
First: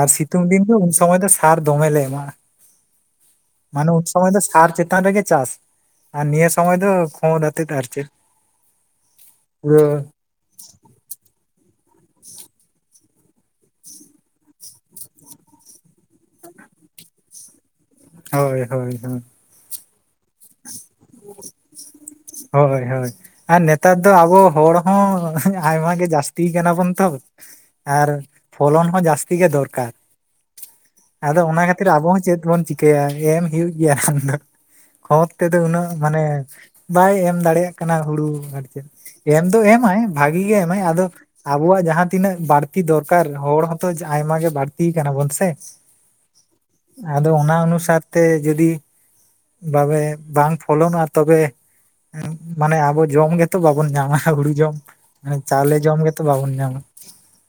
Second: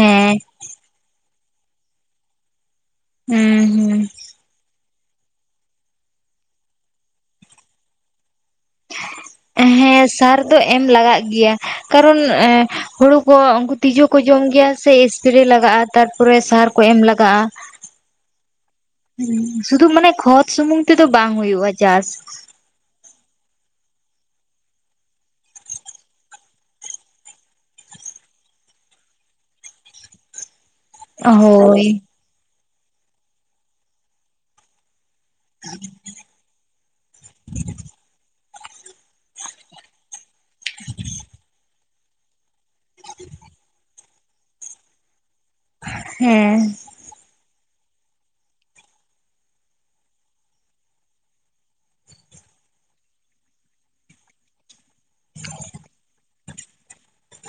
ᱟᱨ ᱥᱤᱛᱩᱝ ᱫᱤᱱ ᱫᱚ ᱩᱱ ᱥᱚᱢᱚᱭ ᱫᱚ ᱥᱟᱨ ᱫᱚᱢᱮ ᱞᱮ ᱮᱢᱟᱜᱼᱟ ᱦᱩᱸ ᱾ ᱢᱟᱱᱮ ᱩᱱ ᱥᱚᱢᱚᱭ ᱫᱚ ᱥᱟᱨ ᱪᱮᱛᱟᱱ ᱨᱮᱜᱮ ᱪᱟᱥ ᱾ ᱟᱨ ᱱᱤᱭᱟᱹ ᱥᱚᱢᱚᱭ ᱫᱚ ᱠᱷᱳᱫᱽ ᱫᱟᱛᱮᱛ ᱟᱨ ᱪᱮᱫ ᱾ ᱦᱮᱸ ᱥᱟᱨ ᱫᱚ ᱮᱢ ᱞᱟᱜᱟᱜ ᱜᱮᱭᱟ ᱾ ᱠᱟᱨᱚᱱ ᱮᱸ ᱦᱩᱲᱩ ᱠᱚ ᱛᱤᱡᱩ ᱠᱚ ᱡᱚᱢ ᱜᱮᱭᱟ ᱥᱮ ᱮᱥᱯᱨᱮ ᱞᱟᱜᱟᱜᱼᱟ ᱾ ᱛᱟᱨ ᱯᱚᱨᱮ ᱥᱟᱨ ᱠᱚ ᱮᱢ ᱞᱟᱜᱟᱜᱼᱟ ᱾ ᱦᱳᱭ ᱦᱳᱭ ᱦᱳᱭ ᱾ ᱦᱩᱸ ᱥᱩᱫᱷᱩ ᱢᱟᱱᱮ ᱠᱷᱚᱫᱽ ᱥᱩᱢᱩᱝ ᱛᱮᱫᱚ ᱵᱟᱝ ᱦᱩᱭᱩᱜᱼᱟ ᱪᱟᱥ ᱾ ᱦᱚᱭ ᱦᱚᱭ ᱾ ᱟᱨ ᱱᱮᱛᱟᱨ ᱫᱚ ᱟᱵᱚ ᱦᱚᱲ ᱦᱚᱸ ᱟᱭᱢᱟ ᱜᱮ ᱡᱟᱹᱥᱛᱤ ᱠᱟᱱᱟ ᱵᱚᱱ ᱛᱚ ᱾ ᱟᱨ ᱯᱷᱚᱞᱚᱱ ᱦᱚᱸ ᱡᱟᱹᱥᱛᱤ ᱜᱮ ᱫᱚᱨᱠᱟᱨ ᱾ ᱟᱫᱚ ᱚᱱᱟ ᱦᱳᱭ ᱠᱷᱟᱹᱛᱤᱨ ᱟᱵᱚ ᱦᱚᱸ ᱪᱮᱫ ᱵᱚᱱ ᱪᱤᱠᱟᱹᱭᱟ, ᱮᱢ ᱦᱩᱭᱩᱜ ᱜᱮᱭᱟ ᱠᱷᱚᱫᱽ ᱾ ᱛᱮᱫᱚ ᱩᱱᱟᱹᱜ ᱢᱟᱱᱮ ᱵᱟᱭ ᱮᱢ ᱫᱟᱲᱮᱭᱟᱜ ᱠᱟᱱᱟ ᱦᱩᱲᱩ, ᱟᱨ ᱪᱮᱫ ᱮᱢ ᱫᱚ ᱮᱢᱟᱭ ᱾ ᱵᱷᱟᱜᱤ ᱜᱮ ᱮᱢᱟᱭ, ᱟᱫᱚ ᱟᱵᱚᱣᱟᱜ ᱡᱟᱦᱟᱸ ᱛᱤᱱᱟᱹᱜ ᱵᱟᱹᱲᱛᱤ ᱫᱚᱨᱠᱟᱨ ᱦᱚᱲ ᱦᱚᱸ ᱛᱚᱼᱼ ᱟᱭᱢᱟ ᱜᱮ ᱵᱟᱹᱲᱛᱤ ᱠᱟᱱᱟ ᱵᱚᱱ ᱥᱮ ᱾ ᱦᱮᱸ ᱾ ᱟᱫᱚ ᱚᱱᱟ ᱚᱱᱩᱥᱟᱨ ᱛᱮ ᱡᱚᱫᱤ ᱵᱟᱵᱟ ᱵᱟᱝᱼᱼ ᱯᱷᱚᱞᱚᱱᱚᱜᱼᱟ ᱛᱚᱵᱮ, ᱢᱟᱱᱮ ᱟᱵᱚ ᱡᱚᱢ ᱜᱮᱛᱚ ᱵᱟᱵᱚᱱ ᱧᱟᱢᱟ ᱦᱩᱲᱩ ᱡᱚᱢ ᱾ ᱢᱟᱱᱮ ᱪᱟᱣᱞᱮ ᱡᱚᱢ ᱜᱮᱛᱚ ᱵᱟᱵᱚᱱ ᱧᱟᱢᱟ ᱾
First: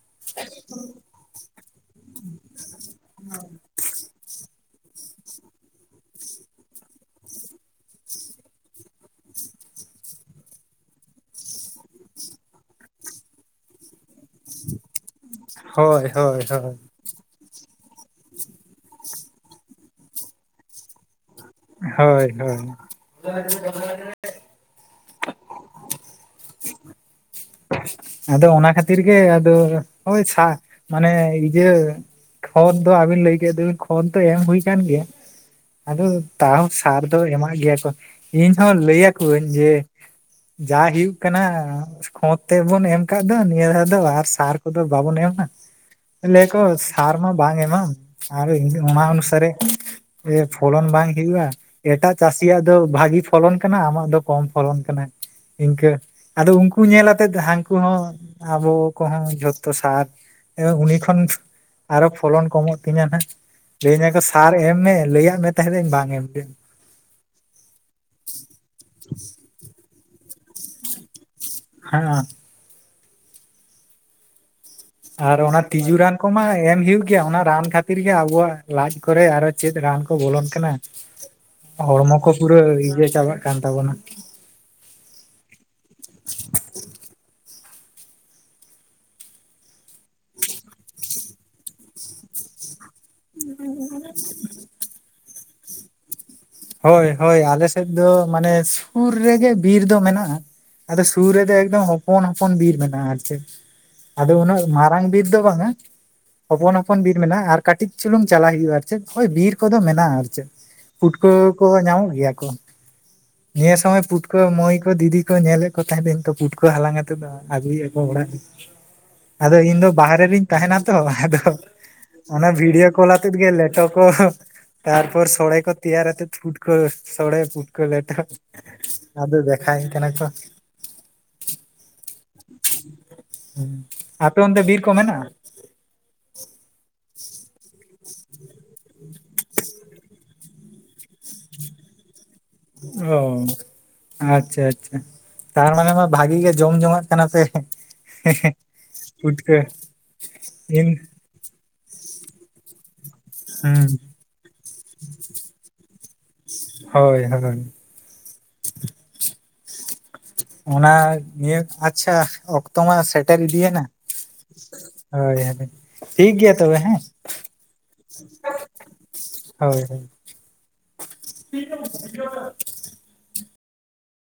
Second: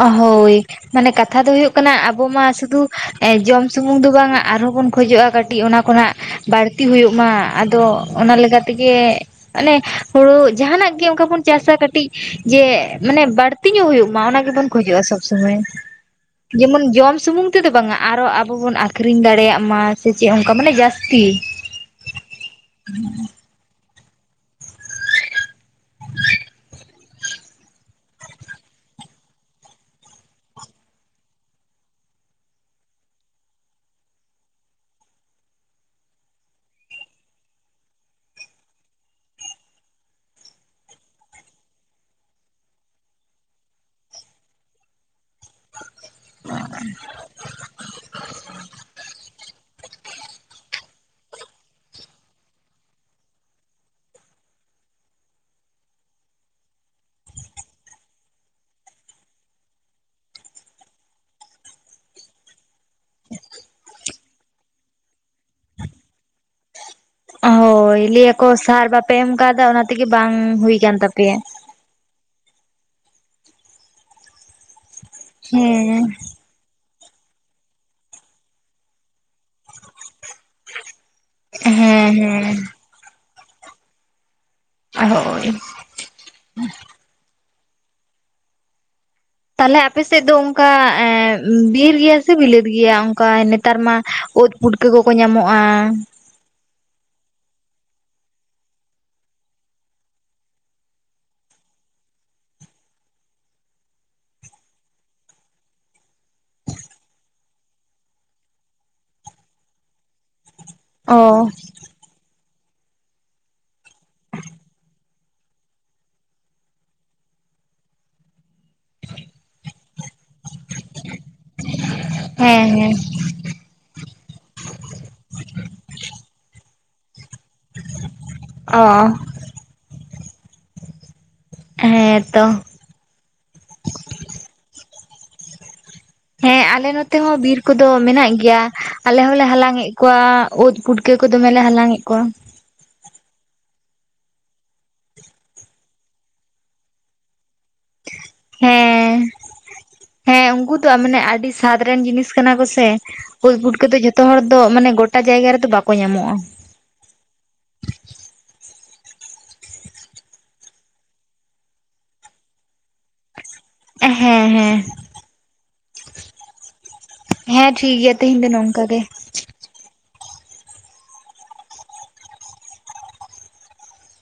ᱚᱸ ᱦᱳᱭ ᱢᱟᱱᱮ ᱠᱟᱛᱷᱟ ᱫᱚ ᱦᱩᱭᱩᱜ ᱠᱟᱱᱟ ᱟᱵᱚ ᱢᱟ ᱥᱩᱫᱷᱩ ᱡᱚᱢ ᱥᱩᱢᱩᱝ ᱫᱚ ᱵᱟᱝᱟ ᱼᱼ ᱟᱨᱦᱚᱸ ᱵᱚᱱ ᱠᱷᱚᱡᱚᱜᱼᱟ ᱠᱟᱹᱴᱤᱡ ᱚᱱᱟ ᱠᱷᱚᱱᱟᱜ ᱵᱟᱹᱲᱛᱤ ᱦᱳᱭᱳᱜ ᱢᱟ ᱟᱫᱚ ᱚᱱᱟ ᱞᱮᱠᱟ ᱛᱮᱜᱮᱼᱼ ᱟᱱᱮ ᱦᱩᱲᱩ ᱡᱟᱦᱟᱱᱟᱜ ᱜᱮ ᱚᱱᱠᱟ ᱵᱚᱱ ᱪᱟᱥᱟ ᱠᱟᱹᱴᱤᱡ ᱡᱮ ᱢᱟᱱᱮ ᱵᱟᱹᱲᱛᱤ ᱧᱚᱜ ᱦᱳᱭᱳᱜ ᱢᱟ᱾ ᱠᱷᱚᱡᱚᱜ-ᱟ ᱥᱚᱵ ᱥᱚᱢᱚᱭ ᱦᱳᱭ ᱦᱳᱭ ᱦᱳᱭ ᱡᱮᱢᱚᱱ ᱡᱚᱢ ᱥᱩᱢᱩᱝᱼᱼ ᱛᱤ ᱫᱚ ᱵᱟᱝᱟ ᱟᱨᱚ ᱟᱵᱚᱵᱚᱱ ᱟᱹᱠᱷᱨᱤᱧ ᱫᱟᱲᱮᱭᱟᱜ ᱢᱟ ᱥᱮ ᱪᱮᱫ ᱚᱱᱠᱟ ᱢᱟᱱᱮ ᱡᱟᱹᱥᱛᱤ, ᱦᱳᱭ ᱦᱳᱭ᱾ [unintelligible] ᱟᱫᱚ ᱚᱱᱟ ᱠᱷᱟᱹᱛᱤᱨ ᱜᱮ ᱟᱫᱚ ᱳᱭ ᱥᱟ ᱢᱟᱱᱮ ᱤᱭᱟᱹ᱾ ᱠᱷᱚᱛ ᱫᱚ ᱟᱵᱤᱱ ᱞᱟᱹᱭ ᱠᱮᱫ ᱫᱚᱵᱤᱱ ᱠᱷᱚᱛ ᱫᱚ ᱮᱢ ᱦᱩᱭ ᱠᱟᱱ ᱜᱮᱭᱟ ᱟᱫᱚᱼᱼ ᱛᱟᱣ ᱥᱟᱨ ᱫᱚ ᱮᱢᱟᱜ ᱜᱮᱭᱟ ᱠᱚ ᱤᱧ ᱦᱚᱸ ᱞᱟᱹᱭᱟᱠᱚᱣᱟᱧ ᱡᱮ, ᱡᱟ ᱦᱩᱭᱩᱜ ᱠᱟᱱᱟᱼᱼ ᱠᱷᱚᱛ ᱛᱮᱵᱚᱱ ᱮᱢ ᱟᱠᱟᱫ ᱫᱚ ᱱᱤᱭᱟᱹ ᱫᱷᱟᱣ ᱫᱚ ᱟᱨ ᱥᱟᱨ ᱠᱚᱫᱚ ᱵᱟᱵᱚᱱ ᱮᱢᱟᱼᱼ ᱞᱮ ᱠᱚ ᱥᱟᱨ ᱢᱟ ᱵᱟᱝ ᱮᱢᱟ, ᱟᱨ ᱚᱱᱟ ᱚᱱᱩᱥᱟᱨᱮ ᱯᱷᱚᱞᱚᱱ ᱵᱟᱝᱼᱼ ᱦᱩᱭᱩᱜᱼᱟ ᱮᱴᱟᱜ ᱪᱟᱹᱥᱤᱭᱟᱜ ᱫᱚ ᱵᱷᱟᱜᱤ ᱯᱷᱚᱞᱚᱱ ᱠᱟᱱᱟ ᱟᱢᱟᱜ ᱫᱚ ᱠᱚᱢ ᱯᱷᱚᱞᱚᱱ ᱠᱟᱱᱟ᱾ ᱤᱱᱠᱟᱹ ᱟᱫᱚ ᱩᱱᱠᱩ ᱧᱮᱞ ᱟᱛᱮᱜ ᱦᱟᱹᱱᱠᱩ ᱦᱚᱸ ᱟᱵᱚ ᱠᱚᱦᱚᱸ ᱡᱷᱚᱛᱚ ᱥᱟᱨᱼᱼ ᱮ ᱩᱱᱤ ᱠᱷᱚᱱ ᱟᱨᱚ ᱯᱷᱚᱞᱚᱱ ᱠᱚᱢᱚᱜ ᱛᱤᱧᱟᱹ ᱱᱟᱦᱟᱜ ᱾ ᱞᱟᱹᱭᱟᱹᱧᱟᱹ ᱠᱚ ᱥᱟᱨ ᱮᱢ ᱢᱮ ᱞᱟᱹᱭ ᱟᱫ ᱢᱮ ᱛᱟᱦᱮᱸᱫᱟᱹᱧ ᱵᱟᱝ ᱮᱢ ᱞᱮᱫ᱾ ᱦᱳᱭ ᱞᱟᱹᱭ ᱟᱠᱚ ᱥᱟᱨ ᱵᱟᱯᱮ ᱮᱢ ᱠᱟᱣᱫᱟ ᱚᱱᱟ ᱛᱮᱜᱮ ᱵᱟᱝ ᱦᱩᱭ ᱠᱟᱱᱟ ᱛᱟᱯᱮᱭᱟ᱾ ᱦᱮᱸᱜ ᱮ [inaudible] ᱟᱨ ᱚᱱᱟ ᱛᱤᱡᱩ ᱦᱮᱸ ᱨᱟᱱ ᱠᱚᱢᱟ ᱮᱢ ᱦᱩᱭᱩᱜᱼᱼ ᱜᱤᱭᱟ ᱚᱱᱟ ᱨᱟᱱ ᱠᱷᱟᱹᱛᱤᱨ ᱜᱮ ᱟᱵᱚᱣᱟᱜ ᱞᱟᱡ ᱠᱚᱨᱮ ᱟᱨᱚ ᱪᱮᱫ ᱨᱟᱱ ᱠᱚ ᱵᱚᱞᱚᱱ ᱠᱟᱱᱟ᱾ ᱦᱮᱸ ᱦᱚᱲᱢᱚ ᱠᱚ ᱦᱮᱸ ᱯᱩᱨᱟᱹ ᱤᱭᱟᱹ ᱪᱟᱵᱟᱜ ᱠᱟᱱ ᱛᱟᱵᱚᱱᱟ᱾ ᱟ ᱦᱳᱭ᱾ ᱛᱟᱦᱚᱞᱮ ᱟᱯᱮᱥᱮᱫ ᱫᱚ ᱚᱱᱠᱟ ᱮ ᱵᱤᱨ ᱜᱮᱭᱟ ᱥᱮ ᱵᱤᱞᱟᱹᱛ ᱜᱮᱭᱟ? ᱚᱱᱠᱟ ᱱᱮᱛᱟᱨ ᱢᱟ ᱳᱫ ᱯᱩᱴᱠᱟᱹ ᱠᱚᱠᱚ ᱧᱟᱢᱚᱜᱼᱟ᱾ ᱦᱳᱭ ᱦᱳᱭ ᱟᱞᱮ ᱥᱮᱫ ᱫᱚ ᱢᱟᱱᱮ ᱥᱩᱨ ᱨᱮᱜᱮ ᱵᱤᱨ ᱫᱚ ᱢᱮᱱᱟᱜᱼᱟ᱾ ᱟᱫᱚ ᱥᱩᱨ ᱨᱮᱫᱚ ᱮᱠᱫᱚᱢ ᱦᱚᱯᱚᱱ ᱦᱚᱯᱚᱱ ᱵᱤᱨ ᱢᱮᱱᱟᱜᱼᱟ ᱟᱨ ᱪᱮᱫ᱾ ᱟᱫᱚ ᱩᱱᱟᱹᱜ ᱢᱟᱨᱟᱝ ᱵᱤᱫ ᱫᱚ ᱵᱟᱝ-ᱟ᱾ ᱦᱚᱯᱚᱱ ᱦᱚᱯᱚᱱ ᱵᱤᱨ ᱢᱮᱱᱟᱜᱼᱟ ᱟᱨ ᱠᱟᱹᱴᱤᱡ ᱪᱩᱞᱩᱝ ᱪᱟᱞᱟᱜ ᱦᱩᱭᱩᱜᱼᱟ ᱟᱨ ᱪᱮᱫ ᱳᱭ ᱵᱤᱨ ᱠᱚᱫᱚ ᱢᱮᱱᱟᱜᱼᱟ ᱟᱨ ᱪᱮᱫ᱾ ᱚ [unintelligible] ᱠᱚ ᱧᱟᱢᱚᱜ ᱜᱮᱭᱟ ᱠᱚ᱾ ᱱᱮᱥ ᱦᱚᱸ ᱯᱩᱴᱠᱟᱹ ᱢᱟᱹᱭ ᱠᱚ ᱫᱤᱫᱤ ᱠᱚ ᱧᱮᱞᱮᱫ ᱠᱚ ᱛᱟᱦᱮᱸᱫᱟᱹᱧ ᱛᱚ ᱯᱩᱴᱠᱟᱹ ᱦᱟᱞᱟᱝ ᱟᱛᱮᱫ ᱫᱚ᱾ ᱟᱹᱜᱩᱭᱟᱠᱚ ᱚᱲᱟᱜ ᱟᱫᱚ ᱤᱧ ᱫᱚ ᱵᱟᱦᱨᱮ ᱨᱤᱧ ᱛᱟᱦᱮᱱᱟ ᱛᱚ ᱟᱫᱚ᱾ ᱚᱱᱟ ᱦᱮᱸ ᱵᱷᱤᱰᱭᱳ ᱦᱮᱸ ᱠᱚᱞ ᱟᱛᱮ ᱜᱮ ᱞᱮᱴᱚ ᱠᱚ ᱛᱟᱨᱯᱚᱨ ᱥᱚᱲᱮ ᱠᱚᱼᱼ ᱛᱮᱭᱟᱨ ᱟᱛᱮᱫ ᱯᱩᱴᱠᱟᱹ ᱥᱚᱲᱮ ᱯᱩᱴᱠᱟᱹ ᱞᱮᱴᱚ ᱚ ᱟᱫᱚ ᱫᱮᱠᱷᱟᱣᱟᱹᱧ ᱠᱟᱱᱟ ᱠᱚ᱾ ᱦᱮᱸ ᱛᱚ᱾ ᱟᱯᱮ ᱚᱱᱛᱮ ᱵᱤᱨ ᱠᱚ ᱢᱮᱱᱟᱜᱼᱟ? ᱦᱮᱸ ᱟᱞᱮ ᱱᱚᱛᱮ ᱦᱚᱸ ᱵᱤᱨ ᱠᱚᱫᱚ ᱢᱮᱱᱟᱜ ᱜᱮᱭᱟ ᱟᱞᱮ ᱦᱚᱸᱞᱮ ᱦᱟᱞᱟᱝ ᱮᱫ ᱠᱚᱣᱟᱼᱼ ᱳᱫ ᱯᱩᱴᱠᱟᱹ ᱠᱚ ᱫᱚᱢᱮᱞᱮ ᱦᱟᱞᱟᱝᱮᱫ ᱠᱚᱣᱟ᱾ ᱚᱻ ᱟᱪᱪᱷᱟ ᱟᱪᱪᱷᱟ ᱛᱟᱨ ᱢᱟᱱᱮ ᱢᱟ ᱵᱷᱟᱜᱤ ᱜᱮ ᱡᱚᱢ ᱡᱚᱝᱟᱜ ᱠᱟᱱᱟ ᱯᱮ᱾ ᱦᱮᱸ ᱠᱩᱴᱠ ᱦᱮᱸ ᱩᱱᱠᱩ ᱫᱚ [unintelligible] ᱢᱟᱱᱮ ᱟᱹᱰᱤ ᱥᱟᱫ ᱨᱮᱱ ᱡᱤᱱᱤᱥ ᱠᱟᱱᱟ ᱠᱚᱥᱮ ᱩᱫ ᱯᱩᱴᱠᱟᱹ ᱦᱩᱸ ᱫᱚ ᱡᱷᱚᱛᱚ ᱦᱚᱲ ᱫᱚ ᱢᱟᱱᱮ ᱜᱚᱴᱟ ᱡᱟᱭᱜᱟ ᱨᱮᱫᱚ ᱵᱟᱠᱚ ᱧᱟᱢᱚᱜᱼᱟ᱾ ᱦᱳᱭ ᱦᱳᱭ᱾ ᱚᱱᱟ ᱱᱤᱭᱟᱹ ᱟᱪᱪᱷᱟ ᱚᱠᱛᱚ ᱢᱟ ᱥᱮᱴᱮᱨ ᱤᱫᱤᱭᱮᱱᱟ᱾ ᱦᱮᱸ ᱦᱮᱸ᱾ ᱦᱳᱭ ᱦᱳᱭ ᱴᱷᱤᱠ ᱜᱮᱭᱟ ᱛᱚᱵᱮ ᱦᱮᱸ ᱦᱮᱸ ᱴᱷᱤ ᱜᱮᱭᱟ ᱛᱮᱦᱮᱧ ᱫᱚ ᱱᱚᱝᱠᱟ ᱜᱮ ᱾ ᱦᱳᱭ ᱦᱳᱭ, [unintelligible]